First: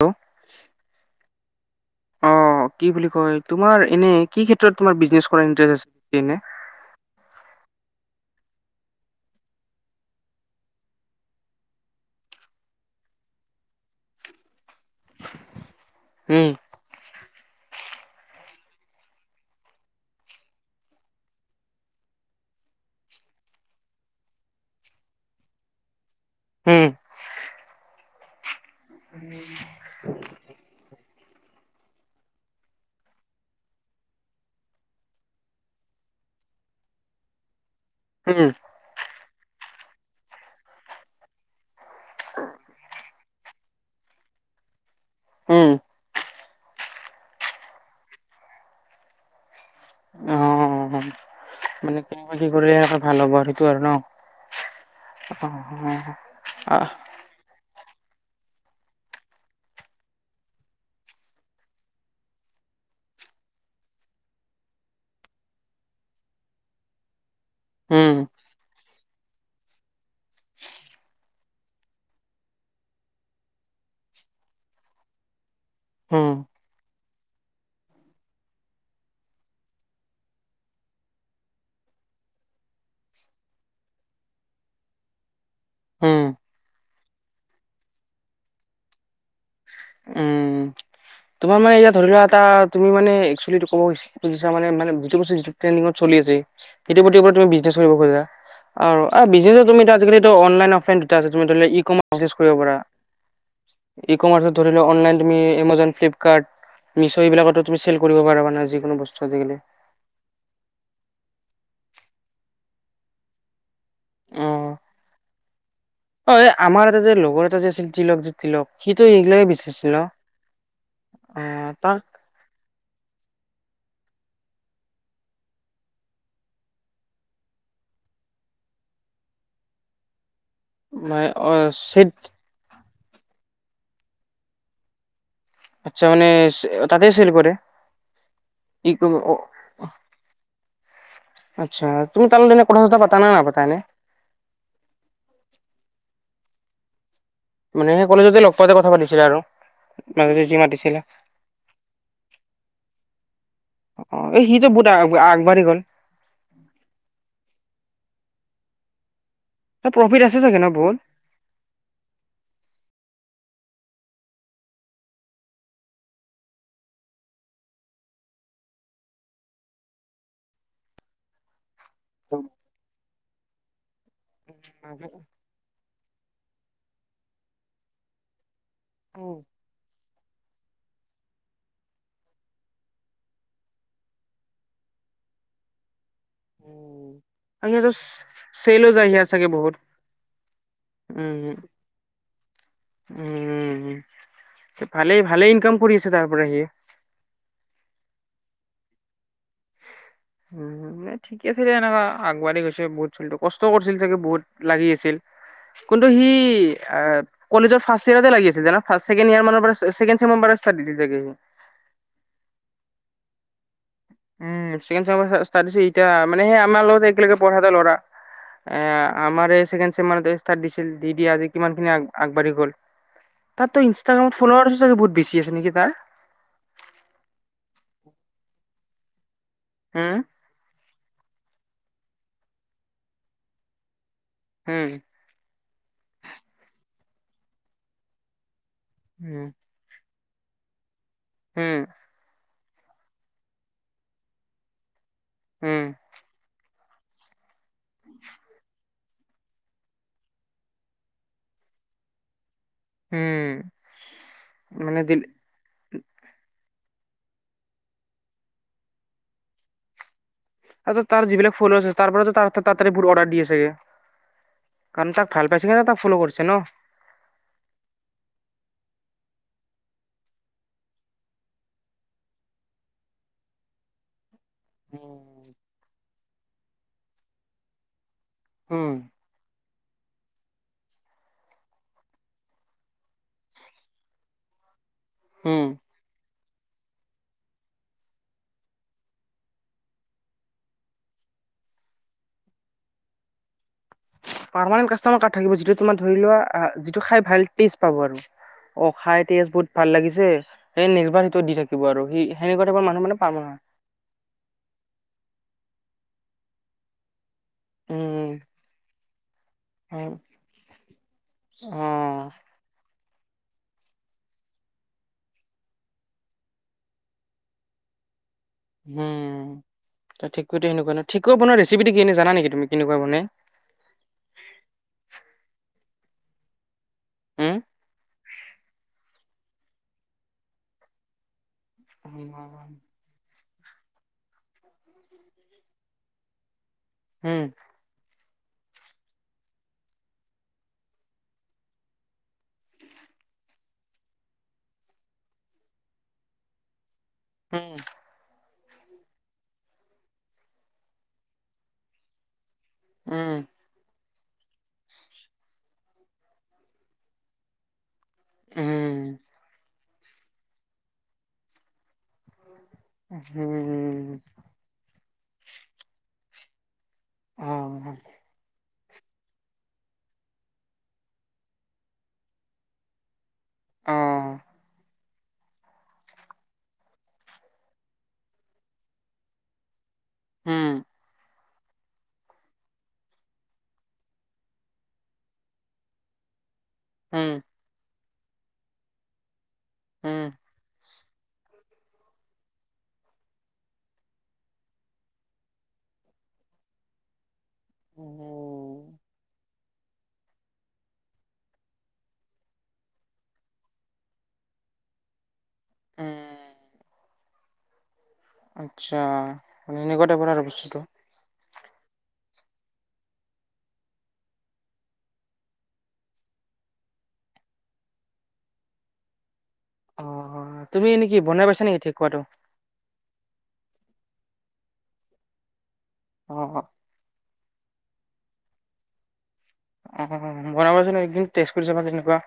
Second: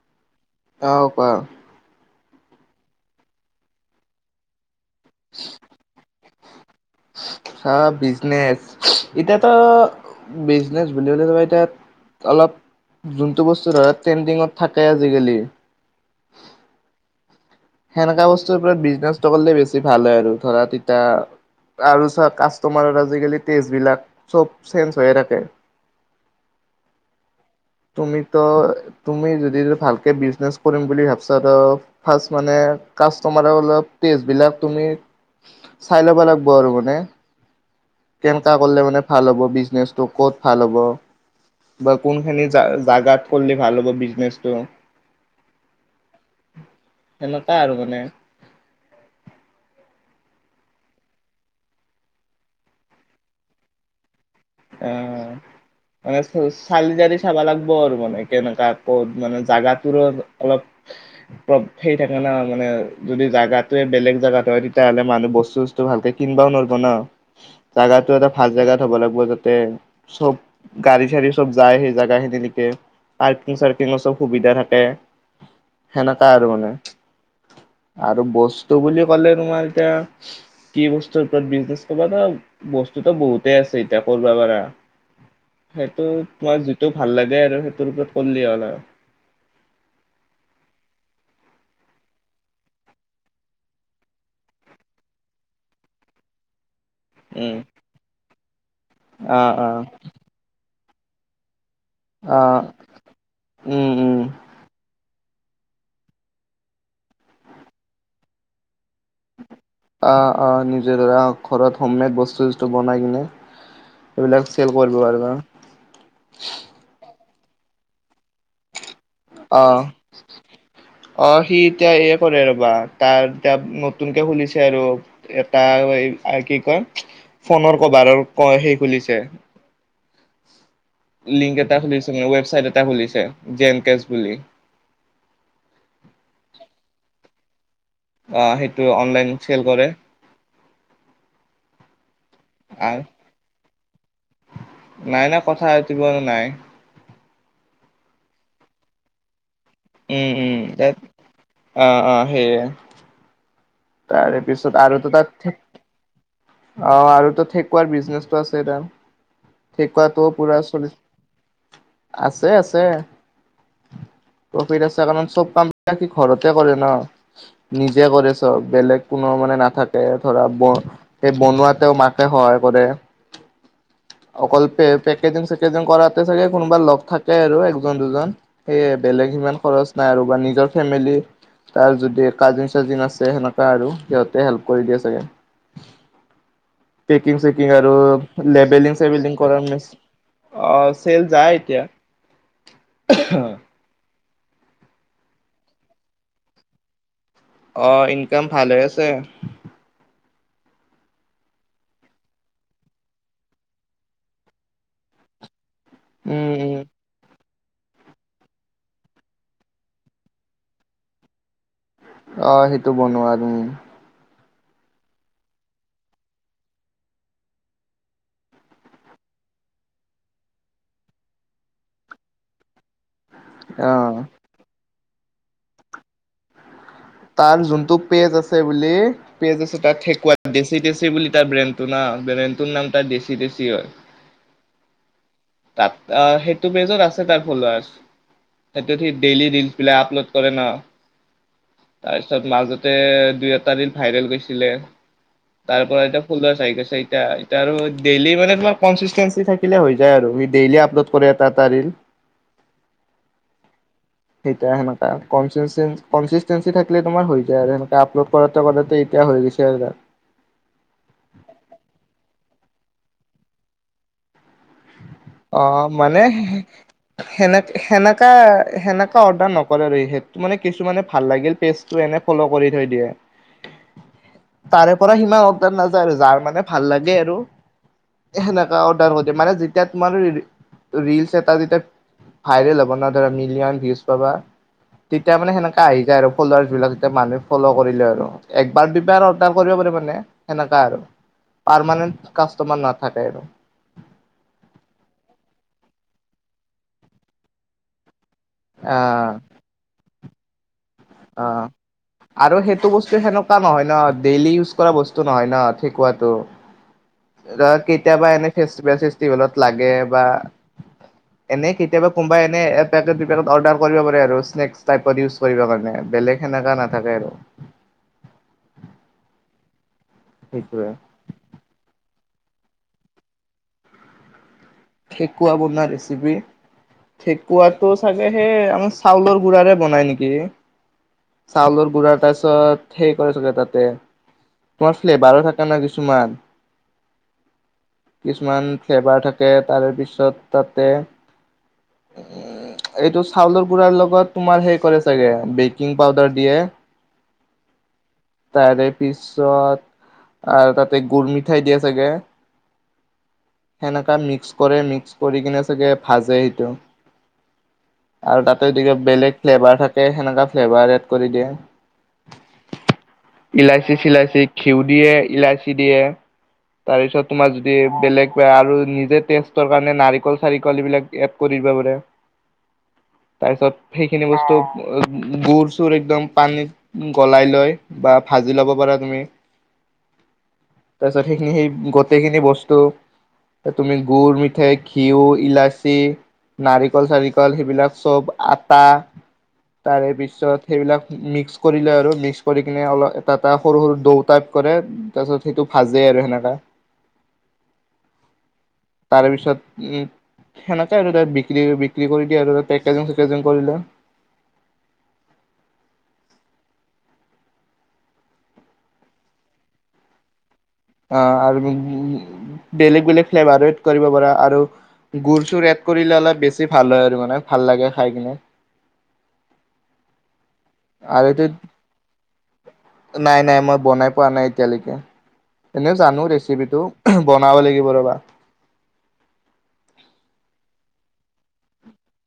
Hello অ' কোৱা। অ' কি বুলি কয় তোমাৰ এনে কি ক্ষেত্ৰত তোমাৰ বিজনেছকৰাৰ ইণ্টাৰেষ্ট আছে এনে। অ' বিজনেচ এতিয়াতো বিজনেচ বুলিবলে তোমাৰ এতিয়া অলপ যোনটো বস্তু ধৰা ট্ৰেণ্ডিঙত থাকে আজিকালি উম। সেনেকা বস্তুৰ ওপৰত বিজনেচটো কৰিলে বেছি ভাল হয় আৰু ধৰা তেতিয়া আৰু চাওক কাষ্টমাৰৰ আজিকালি টেষ্টবিলাক চব চেঞ্জ হৈয়ে থাকে। হুম। তুমিতো তুমি যদি ভালকে বিজনেচ কৰিম বুলি ভাবিছা ত ফাষ্ট মানে কাষ্টমাৰৰ অলপ টেষ্টবিলাক তুমি চাই ল'ব লাগিব আৰু মানে। উম কেনকা কৰিলে মানে ভাল হ'ব বিজনেচটো, ক'ত ভাল হ'ব বা কোনখিনিত জাগাত কৰিলে ভাল হ'ব বিজনেচটো উম সেনেকাই আৰু মানে। মই কৰিলে ভাল হ'ব সেইটো আৰু ন'? অ' মানে অ চালিজাৰি চাব লাগিব আৰু মানে কেনেকুৱা প মানে জোগাটোৰো অলপ হেৰি থাকে না মানে যদি জোগাটোয়ে বেলেগ জাগাত হয় তেতিয়াহ'লে মানুহ বস্তু ভালকে কিনিবও নোৱাৰব ন'? উম জোগাটো এটা ভাল জোগাত থ'ব লাগিব চব গাড়ী চাৰি চব যায় সেই জোগাখিনিতে। পাৰ্কিং চাৰ্কিঙৰ চব সুবিধা থাকে সেনেকা উম আৰু মানে। আৰু বস্তু বুলি ক'লে তোমাৰ এতিয়া কি বস্তুৰ ওপৰত বিজনেছ কৰিবা ন' বস্তুতটো বহুতেই আছে এতিয়া। কৰিব পাৰা, সেইটো উম তোমাৰ যিটো ভাল লাগে আৰু সেইটোৰ ওপৰত কৰিল হ'ল আৰু। উম, তোমাৰ মানে এয়া ধৰি লোৱা এটা তুমি মানে একচলিটো ক'ব গৈছ বুজিছা মানে, মানে যিটো বস্তু যিটো ট্ৰেন্দিঙত চলি আছে সেইটো প্ৰতি তুমি উম। বিজনেছ কৰিব খোজা, আৰু অ', বিজনেছো তুমি অ', তাক অনলাইন অফলাইন দুটা আছে, তুমি ধৰিলে ইকমাৰ্চ কৰিব অ', পাৰা। উম, উম। ইকমাৰ্চত ধৰি লোৱা অনলাইন তুমি এমেজন, ফ্লিপ কাৰ্ট মিছ' এইবিলাকতো তুমি চেল কৰিব পাৰিবা না যিকোনো বস্তু আজিকালি। অ', অ' নিজেৰা অ' ঘৰত হোম মেড বস্তুু বনাই কিনে এইবিলাক চেল অ', কৰিব পাৰিবা। অ' আমাৰ এটা যে লগৰ এটা যে আছিল তিলক যে সিটো এইগিলাকে অ', বিচাৰিছিল, সি অ' এতিয়া তাৰ এয়ে কৰে ৰ'বা, তাৰ এতিয়া নতুনকে খুলিছে আৰু। এটা এ, কি কয় ফোনৰ কভাৰৰ ক সেই খুলিছে। মই অ লিংক এটা খুলিছে চেট মানে ৱেবচাইট এটা খুলিছে, জে এন কেচ বুলি। আচ্ছা মানে তাতে চেল কৰে? অ' সেইটো ই কম অ অনলাইন চেল কৰে। আচ্ছা, তুমি তাৰ লগত কথা ছথা পাতা নে নাপাতা এনে? নাই নাই, কথা এতিবলে নাই। মানে সেই কলেজতে লগ পাতে কথা পাতিছিলা আৰু। উম, মাজতে যি উম। মাতিছিলা অ', অ' সেইয়ে। অ' এই সি যে বহুত আৰু তো তাত আগবাঢ়ি গ'ল। অ' আৰু ঠেকুৱাৰ বিজনেচটো আছে এ, তাৰ প্ৰফিট ঠেকুৱটো আছে চাগে পুৰা ন বহুত চলিছে। আছে আছে। প্ৰফিট আছে কাৰণ চব কাম সি ঘৰতে কৰে ন'। নিজে কৰে চব, বেলেগ কোনো মানে নাথাকে ধৰা ব সেই বনোৱাতেও মাকে সহায় কৰে। অকল পেকেজিং চেকেজিং কৰাতে চাগে কোনোবা লগ থাকে আৰু একজন দুজন। সেয়ে বেলেগ ইমান খৰচ নাই আৰু বা নিজৰ ফেমিলি তাৰ যদি কাজিন চাজিন আছে সেনেকা আৰু সিহঁতে হেল্প কৰি দিয়ে চাগে। পেকিং চেকিং আৰু চেলো লেবেলিং যায় সিয়াৰ চেভেলিং চাগে কৰাৰ বহুত মেচি, অ' চেল উম, যায় এতিয়া। উম, ভালেই ভালেই ইনকাম কৰি আছে তাৰ পৰা সি। অ', ইনকাম ভালে আছে। উম। ঠিক আছিলে এনেকা আগবাঢি গৈছে বহুত চলিটো কষ্ট কৰিছিল চাগে বহুত লাগি আছিল। কিন্তু সি উম, উম, আহ কলেজৰ ফাৰ্ষ্ট ইয়াৰতে লাগি আছিল জানা ছেকেণ্ড ইয়াৰ ছেকেণ্ড চেমৰ পৰা ষ্টাৰ্টট দিছিল চাগে সি। অ', সেইটো বনোৱা তুমি। উম, ছেকেণ্ড ছেমৰ পৰা ষ্টাৰ্টট দিছে সেই আমাৰ লগতে একেলগে পঢ়াতে ল'ৰা। আমাৰ এই ছেকেণ্ড চেমেনত ষ্টাৰ্ট দিছিল দি দি আজি কিমান খিনি আগবাঢ়ি গ'ল। তাতো অ'। ইনষ্টাগ্ৰামত ফলোৱাৰ্চও বহুত বেছি আছে নেকি তাৰ। তাৰ যোনটো পেজ আছে বুলি পেজ আছে তাত উম, [unintelligible] দেশী দেশি বুলি তাৰ ব্ৰেণ্ডটো ন ব্ৰেণ্ডটোৰ নাম তাৰ দেশী দেশী হয়। হম। তাত সেইটো পেজত আছে তাৰ ফলোৱাৰ্চ সেইটো সি ডেইলি উম, ৰিলচ বিলাক আপলোড কৰে ন। হম। তাৰপিছত মাজতে দুই এটা ৰিল ভাইৰেল গৈছিলে উম, তাৰ পৰা এতিয়া ফুল চাই গ আছে এতিয়া এতিয়া আৰু ডেইলি মানে তোমাৰ কনচিষ্টেঞ্চি থাকিলে হৈ যায় আৰু। ত' সো ডেইলি অপলড কৰা এটা এটা ৰিল। উম। মানে দিল [unintelligible] কনচিষ্টেঞ্চি থাকিলে তোমাৰ হৈ যায় আৰু সেনেকে আপলোড কৰাতে কৰাতে এতিয়া হৈ গৈছে আৰু তাৰ। ত তাৰ যিবিলাক ফিলোৱাৰ্চ আছে তাৰ পৰা ত তাতি বহুত অৰ্ডাৰ দিয়ে চাগে কাৰণ তাক ভাল পাইছে কাৰণে অ', তাক ফ'ল' মানে কৰিছে ন। সেনে সেনেকা সেনেকা অৰ্ডাৰ নকৰে আৰু সেটো মানে কিছুানে ভাল লাগিল পেজ টো এনে ফ'ল' কৰি থৈ দিয়ে। [inaudible] তাৰে পৰা সিমান অৰ্ডাৰ নাযায় আৰু যাৰ মানে ভাল লাগে আৰু সেনেকা উম, অৰ্ডাৰ মানে যেতিয়া তোমাৰ ৰিলচ এটা যেতিয়া ভাইৰেল হ'ব ন ধৰা মিলঅ'ন ভিউজ পাবা তেতিয়া মানে উম। সেনেককা আহি যায় আৰু। ফলোৱাৰ্ছ বিলাক মানুহে ফল' কৰিলে আৰু একবাৰ দুইবাৰ অৰ্ডাৰ কৰিব পাৰে মানে সেনেকা আৰু। পাৰমানেণ্ট কাষ্টমাৰ নাথাকে আৰু। পাৰ্মমানেণ্ট কাষ্টমাৰ কাট থাকিব যিটো তোমাৰ ধৰি লোৱা যিটো খাই ভাল টেষ্ট পাব আৰু। অ', খাই আহ টেষ্ট বহুত ভাল লাগিছে স [unintelligible] সেইটো দি আহ থাকিব আৰু সি সেনেকুৱা এ মানুহ মানে পাম নহয়। হয় ন ডেইলি ইউজ কৰা বস্তু নহয় ন ঠেকুৱাটো। ৰ কেতিয়াবা উম, এনে ফেষ্টিভেল ত লাগে অ'। বা এনে কেতিয়াবা কোনোবাই এনে [unintelligible] অৰ্ডাৰ কৰিব পাৰে আৰু স্নেক্স টাইপৰ ইউজ কৰিব কাৰণে বেলেগ সেনেকা নাথাকে আৰু। উম, ত ঠিকুৱটো সেইটোৱে সনেকুৱা নহ ঠেকুৱা বনোৱা ৰেচিপিটো এনে জানা নেকি তুমি কেনেকুৱা মানে? ঠেকুৱা বনোৱা ৰেচিপি উম, ঠেকুৱটো চাগে সেই আমাৰ চাউলৰ গুড়াৰে বনায় নেকি চাউলৰ গুড়াৰ উম, তাৰপিছত সেই কৰে চাগে তাতে তোমাৰ ফ্লেভাৰো থাকে ন কিছুমান। উম। কিছুমান ফ্লেভাৰ থাকে তাৰে পিছত তাতে [inaudible] এইটো চাউলৰ গুড়াৰ লগত তোমাৰ হেই কৰে চাগে বেকিং পাউডাৰ দিয়ে। উম। তাৰে পিছত আৰু তাতে গুৰ মিঠাই দিয়ে চাগে। উম, এনে মিক্স কৰে, মিক্স কৰি কিনে চাগে ভাজে সেইটো আৰু তাতে, যদি উম, বেলেগ ফ্লেভাৰ থাকে সেনেকুৱা ফ্লেভাৰ এড কৰি দিয়ে। ইলাচি, উম, চিলাচি, ঘিউ দিয়ে ইলাচি দিয়ে। তাৰ পিছত উম তোমাৰ যদি, অ'। বেলেগ বা আৰু নিজে ষ্ট কাৰণে, নাৰিকল চাৰিকল এইবিলাক এড কৰি দিবা পাৰে তাৰ পিছত, সেইখিনি বস্তু গুৰ চুৰ একদম পানীত গলাই লৈ বা ভাজি ল'ব পাৰা তুমি তাৰপিছত, সেইখিনি সেই গোটেইখিনি বস্তু তুমি গুড় মি ঘিউ, ইলাচি, নাৰিকল, চাৰিকল সেইবিলাক চব আটা, তাৰে পিছত সেইবিলাক মিক্স কৰিলে, আৰু মিক্স কৰি কিনে অলপ এটা এটা সৰু সৰু দৌ টাইপ কৰে তাৰপিছত সেইটো ভাজে আৰু সেনেককা উম, তাৰ পিছত, উ, সেনেকে আৰু ত বিক্ৰী বিক্ৰী কৰি দিয়ে, আৰু পেকেজিং চেকেজিং কৰিলে উম, আচ্ছা, মানে এনেকট পৰা আৰু বস্তুটো অ', আৰু বেলেগ বেলেগ ফ্লেভাৰ কৰিব পাৰা আৰু গুৰ়, চুৰ এড কৰিলে অলপ বেছি ভাল হয় আৰু মানে ভাল লাগে খাই কিনে। অ' তুমি আৰু এইটো নেকিনাইছ নেকি কি কোৱাটো? নাই, নাই, মই, বনাই পোৱা নাই, এতিয়ালৈকে এনেই জানো অ' অ' ৰেচিপিটো বনাব লাগিব ৰ'বা অ', বনাবচোন একদিন, [unintelligible] চাবা কেনেকুৱা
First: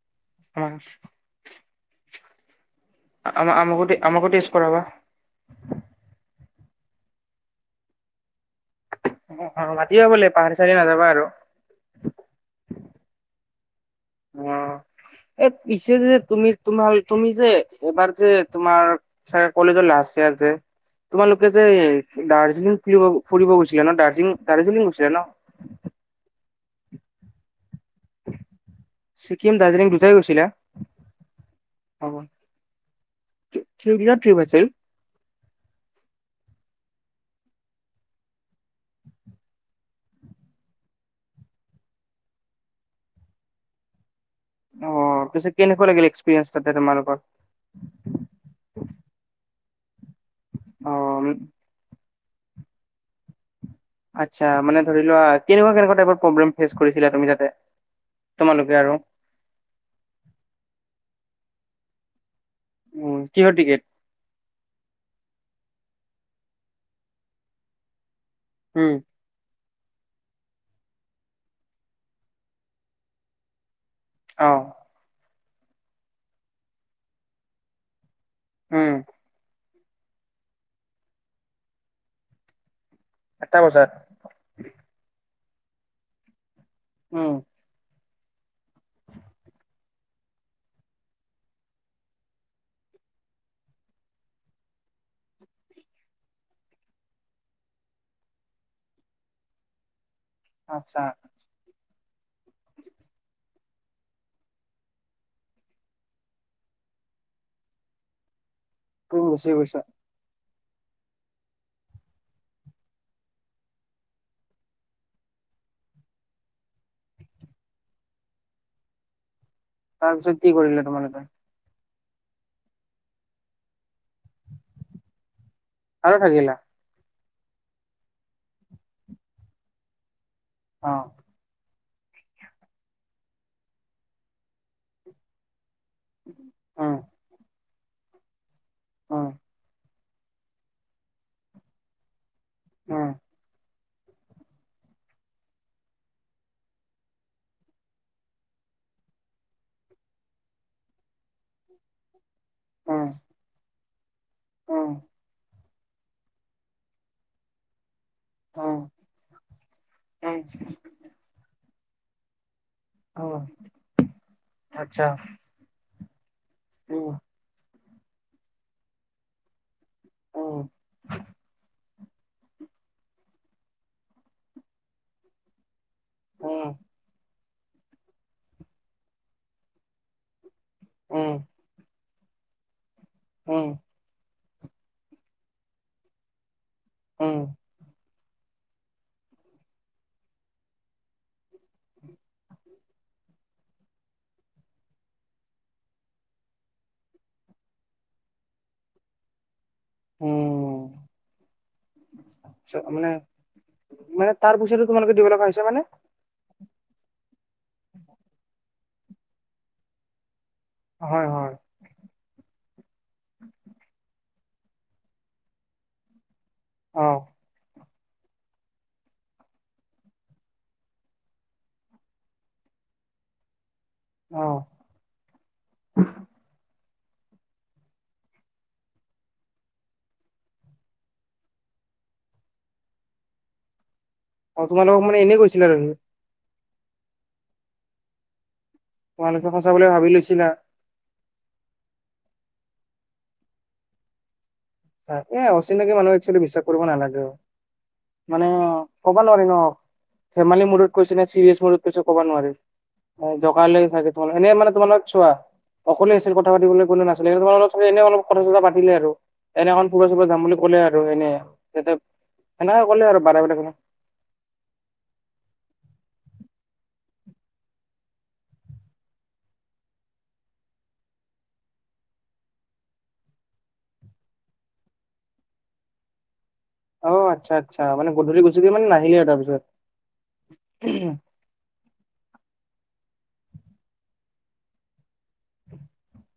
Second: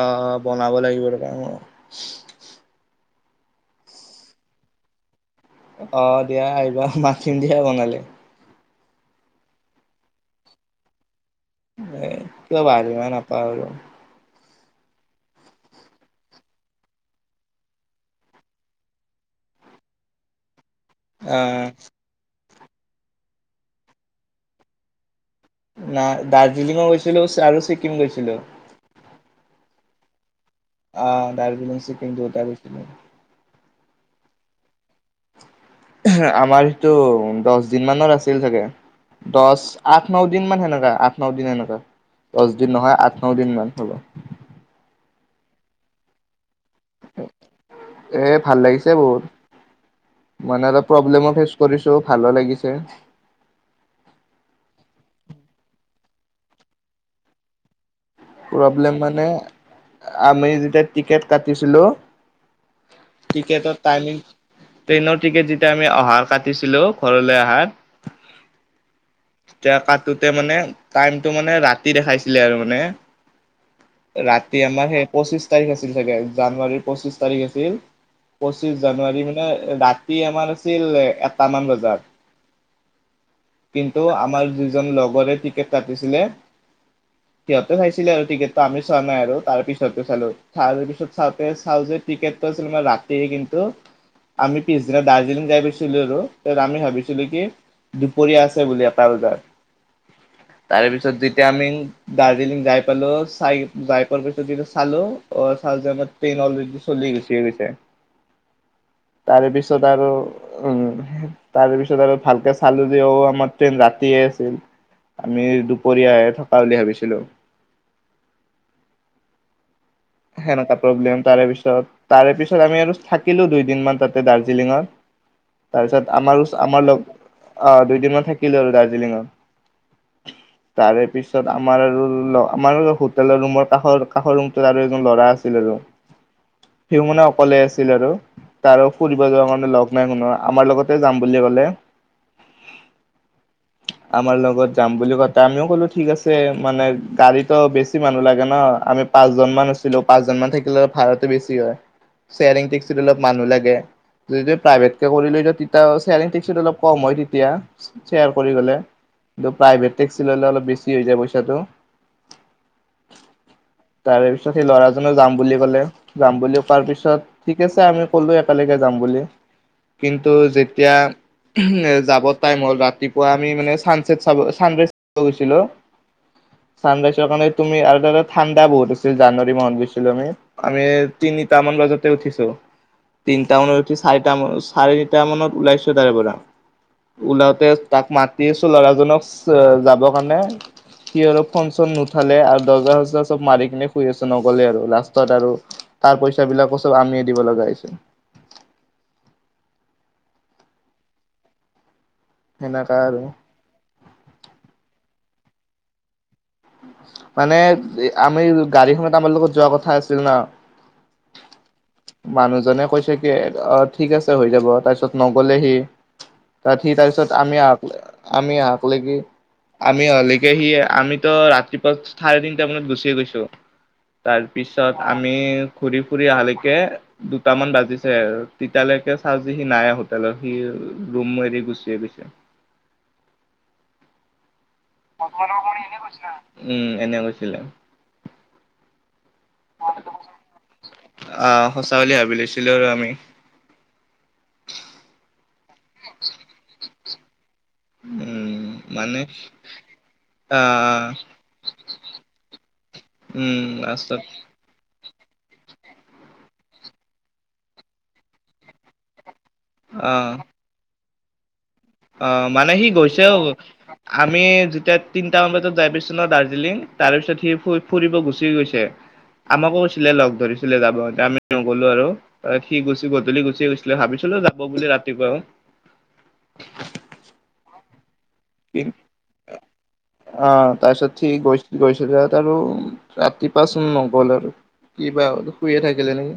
অ', বনাব আমাক লাগিব [unintelligible] আমাকো টেষ্ট কৰা। অ', দিয়া আহিবা, মাতিম দিয়া বনালে। অ', মাতিবা বোলে, পাহাৰ চাৰি নাযাবা আৰু [unintelligible] নাপো অ ', এই পিছে যে, তুমি তোমাৰ তুমি যে, এইবাৰ যে তোমাৰ চাগে কলেজৰ লাষ্ট ইয়াৰছে তোমালোকে যে, আহ দাৰ্জিলিং ফ ফুৰিব গৈছিলা ন, দাৰ্জিলিং দাৰ্জিলিং গৈছিলে ন? ন দাৰ্জিলিঙ গৈছিলো, আৰু ছিকিম গৈছিলো। ছিকিম, দাৰ্জিলিং দুজাই গৈছিলা? অ', দাৰ্জিলিং চিকিম [unintelligible] [unintelligible] ন ঠিক আছে। আমাৰ সটো দহ দিন, মানৰ আছিল চাগে দহ, আঠ, ন দিন, মান সেনেকা আঠ ন দিন সেনেকা দহ, দিন, নহয়, আঠ ন দিন মান হ'ব। অ', ত কেনেকুৱা লাগিল, এক্সপিৰিয়েঞ্চ তাতে তোমালোকৰ এ, ভাল লাগিছে বহুত মানে, অলপ অ প্ৰব্লেমো ফেচ কৰিছো, ভালো লাগিছে। আচ্ছা, মানে, ধৰি লোৱা কেনেকুৱা কেনেকুৱা টাইপ প্ৰব্লেম ফেচ কৰিছিলা তুমি তাতে তোমালোকে প্ৰব্লেম আৰু মানে, আমি যেতিয়া টিকেট কাটিছিলো উম কিহৰ ঠিকেটা, টিকেট টাইমিং ট্ৰেইনৰ টিকেট, যেতিয়া আমি অহাৰ কাটিছিলো ঘৰলৈ অহাত হম, এতিয়া, কাটোতে মানে, টাইমটো মানে, ৰাতি দেখাইছিলে আৰু মানে অ ৰাতি, আমাৰ সেই পঁচিশ তাৰিখ আছিল, চাগে জানুৱাৰীৰ পঁচিশ তাৰিখ আছিল। পঁচিশ উম জানুৱাৰী মানে, ৰাতি আমাৰ আছিল এটাামান বজাত। আঠটা বজাত কিন্তু, আমাৰ যিজন লগৰে টিকেট কাটতিছিলে। উম। সিহঁতে চাই ছিলে আৰু টিকেটটো আমি চোৱা নাই আৰু তাৰ পিছত চালোঁ। তাৰ লপিছত চাওঁতে চাওঁ যে টিকেটটো আছিল মা ৰা তি কিন্তু, আমি পিছদিনা দাৰ্জিলিং যাই গৈছিলোঁ আৰু আমি ভাবিছিলোঁ কি দুপৰীয়া আছে বুলি এটা বজাত। আচ্ছা তাৰেপিছত যেতিয়া আমি দাৰ্জিলিং যাই পালোঁ চাই যাই পোৱা পাছত চালোঁ অ', ট্ৰেইন অলৰেডি চলি গুছি গৈছে। তুমি গুচি তাৰে গৈছা পিছত আৰু! উম, তাৰেপিছত আৰু ভালকে চালোঁ যে ঔ আমাৰ ট্ৰেইন ৰাতিয়ে আছিল। আমি দুপৰীয়াহে থকা বুলি ভাবিছিলোঁ। তাৰপিছত কি সেনেকা কৰিলা তোমালোকে প্ৰব্লেম। তাৰেপিছত, তাৰে পিছত আমি আৰু থাকিলোঁ দুইদিনমান তাতে দাৰ্জিলিঙত। তাৰপিছত আৰু থাকিলা আমাৰো- আমাৰ লগত অ', দুইদিনমান থাকিলোঁ আৰু দাৰ্জিলিঙত। অ তাৰেপিছত আমাৰ আৰু আমাৰ হোটেলৰ ৰুমৰ কাষৰ কাষৰ ৰুমটো আৰু ল'ৰা আছিল আৰু উম সিও মান অকলে আছিল আৰু। তাৰো ফুৰিব উম যাব কাৰণে লগ নাই কোনো আমাৰ লগতে যাম বুলি ক'লে। উম। আমাৰ লগত যাম বুলি কওঁতে আমিও ক'লো ঠিক আছে মানে গাড়ীতো বেছি মানুহ লাগে ন আমি পাঁচজনমান আছ পাঁচজন মান থাকিলে অলপ ভাৰাটো বেছি হয়, শ্বেয়াৰিং উম টেক্সিত অলপ মানুহ লাগে। যদি উম প্ৰাইভেটকে কৰি দিওঁ তেতিয়া শ্বেয়াৰিং টেক্সিত অলপ কম হয়, তেতিয়া। শ্বেয়াৰ কৰি উম গ'লে, কিন্তু প্ৰাইভেট টেক্সি ল'লে উম অলপ বেছি হৈ যায় পইচাটো। অ'। তাৰে পিছত সেই ল'ৰাজনে যাম বুলি ক'লে যাম বুলি কোৱাৰ উম পিছত ঠিক আছে আমি ক'লো একেলগে যাম বুলি। কিন্তু উম যেতিয়া যাবত টাইম হ'ল, ৰাতিপুৱা আমি মানে চানচেট চাব চানৰাইজ চাব গৈছিলোঁ উম চানৰাইজৰ কাৰণে তুমি আৰু তাতে ঠাণ্ডা বহুত আছিল জানুৱাৰী মাহত গৈছিলোঁ আমি। আমি উম তিনিটামান বজাতে উঠিছোঁ, তিনিটা উম মানত চাৰিটামান-চাৰিটা মানত ওলাইছোঁ, তাৰে পৰা উম ওলাওঁতে তাক মাত দি আছো ল'ৰাজনক যাবৰ কাৰণে সি অলপ ফোন চোন নুঠালে আৰু দৰ্জা চজা চব মাৰি কিনে শুই আছ নগ'লে আৰু লাষ্টত আৰু তাৰ পইচাবিলাকো চব আমিয়ে দিব লগা হৈছে। উম, সেনেকা আৰু। [unintelligible] মানে তাৰ পইচাটো তোমালোকে দিব লগা হৈছে মানে? মানে আমি গাড়ীখনত আমাৰ লগত যোৱা কথা আছিল ন! হয়, হয়। মানুহজনে কৈছে কি অ', ঠিক আছে হৈ যাব তাৰপিছত নগ'লে সি। তাত সি অ তাৰপিছত আমি আহক আমি আহক লেকি আমি অহালেকে সি আমিতো ৰাতিপুৱা চাৰে তিনটা মানত গুচিয়ে গৈছোঁ। অ তাৰপিছত আমি ঘূৰি ফুৰি আহালেকে দুটামান বাজিছে তেতিয়ালৈকে চাওঁ যি সি নাই হোটেলত সি ৰুম এৰি গুচিয়ে গৈছে। অ', তোমালোকক মানে এনেই কৈছিলে আৰু বুলি সি এনে কৈছিলে আ, উম, এনে কৈছিলে। তোমালোকে সঁচা বুলি ভাবি লৈছিলা। অ', সঁচা বুলি ভাবিলৈছিলোঁ আৰু আমি। তাকে, অচিনাকি মানুহক একচুৱেলি বিশ্বাস কৰিব নালাগে অ'। মানে উম মানে ক'বা নোৱাৰি ন ধেমালি মুদত আহ কৈছে নে, চিৰিয়াছ মুদত কৈছে ক'ব নোৱাৰি। উম জোকালে চাগে, লাষ্টত এনেই মানে তোমালোক চোৱা অকলে আছিল কথা পাতিবলৈ কোনো নাছিলে, এনে অলপ কথা চথা পাতিলে আৰু। এনেখন ফুৰবা অ চুৰবা যাম বুলি ক'লে আৰু এনে। যাতে অ', মানে সেনেকে সি ক'লে আৰু গৈছেও বাৰে বাৰে ক'লে। আমি যেতিয়া তিনটামান বজাত যাই পাইছো ন' দাৰ্জিলিং তাৰ পিছত সি ফুৰিব গুচি গৈছে। আমাকো কৈছিলে লগ ধৰিছিলে যাব আমি নগলো আৰু। সি গুচি গধূলি গুচি গৈছিলে ভাবিছিলোঁ যাব বুলি ৰাতিপুৱাও। [inaudible] অ', আচ্ছা আচ্ছা মানে গধূলি গুচি গৈ মানে নাহিলে আৰু তাৰিপিছত। অ', তাৰপিছত সি গৈ গৈছিল তাত আৰু ৰাতিপুৱাচোন নগ'ল আৰু। কিবা শুইয়ে থাকিলে নেকি।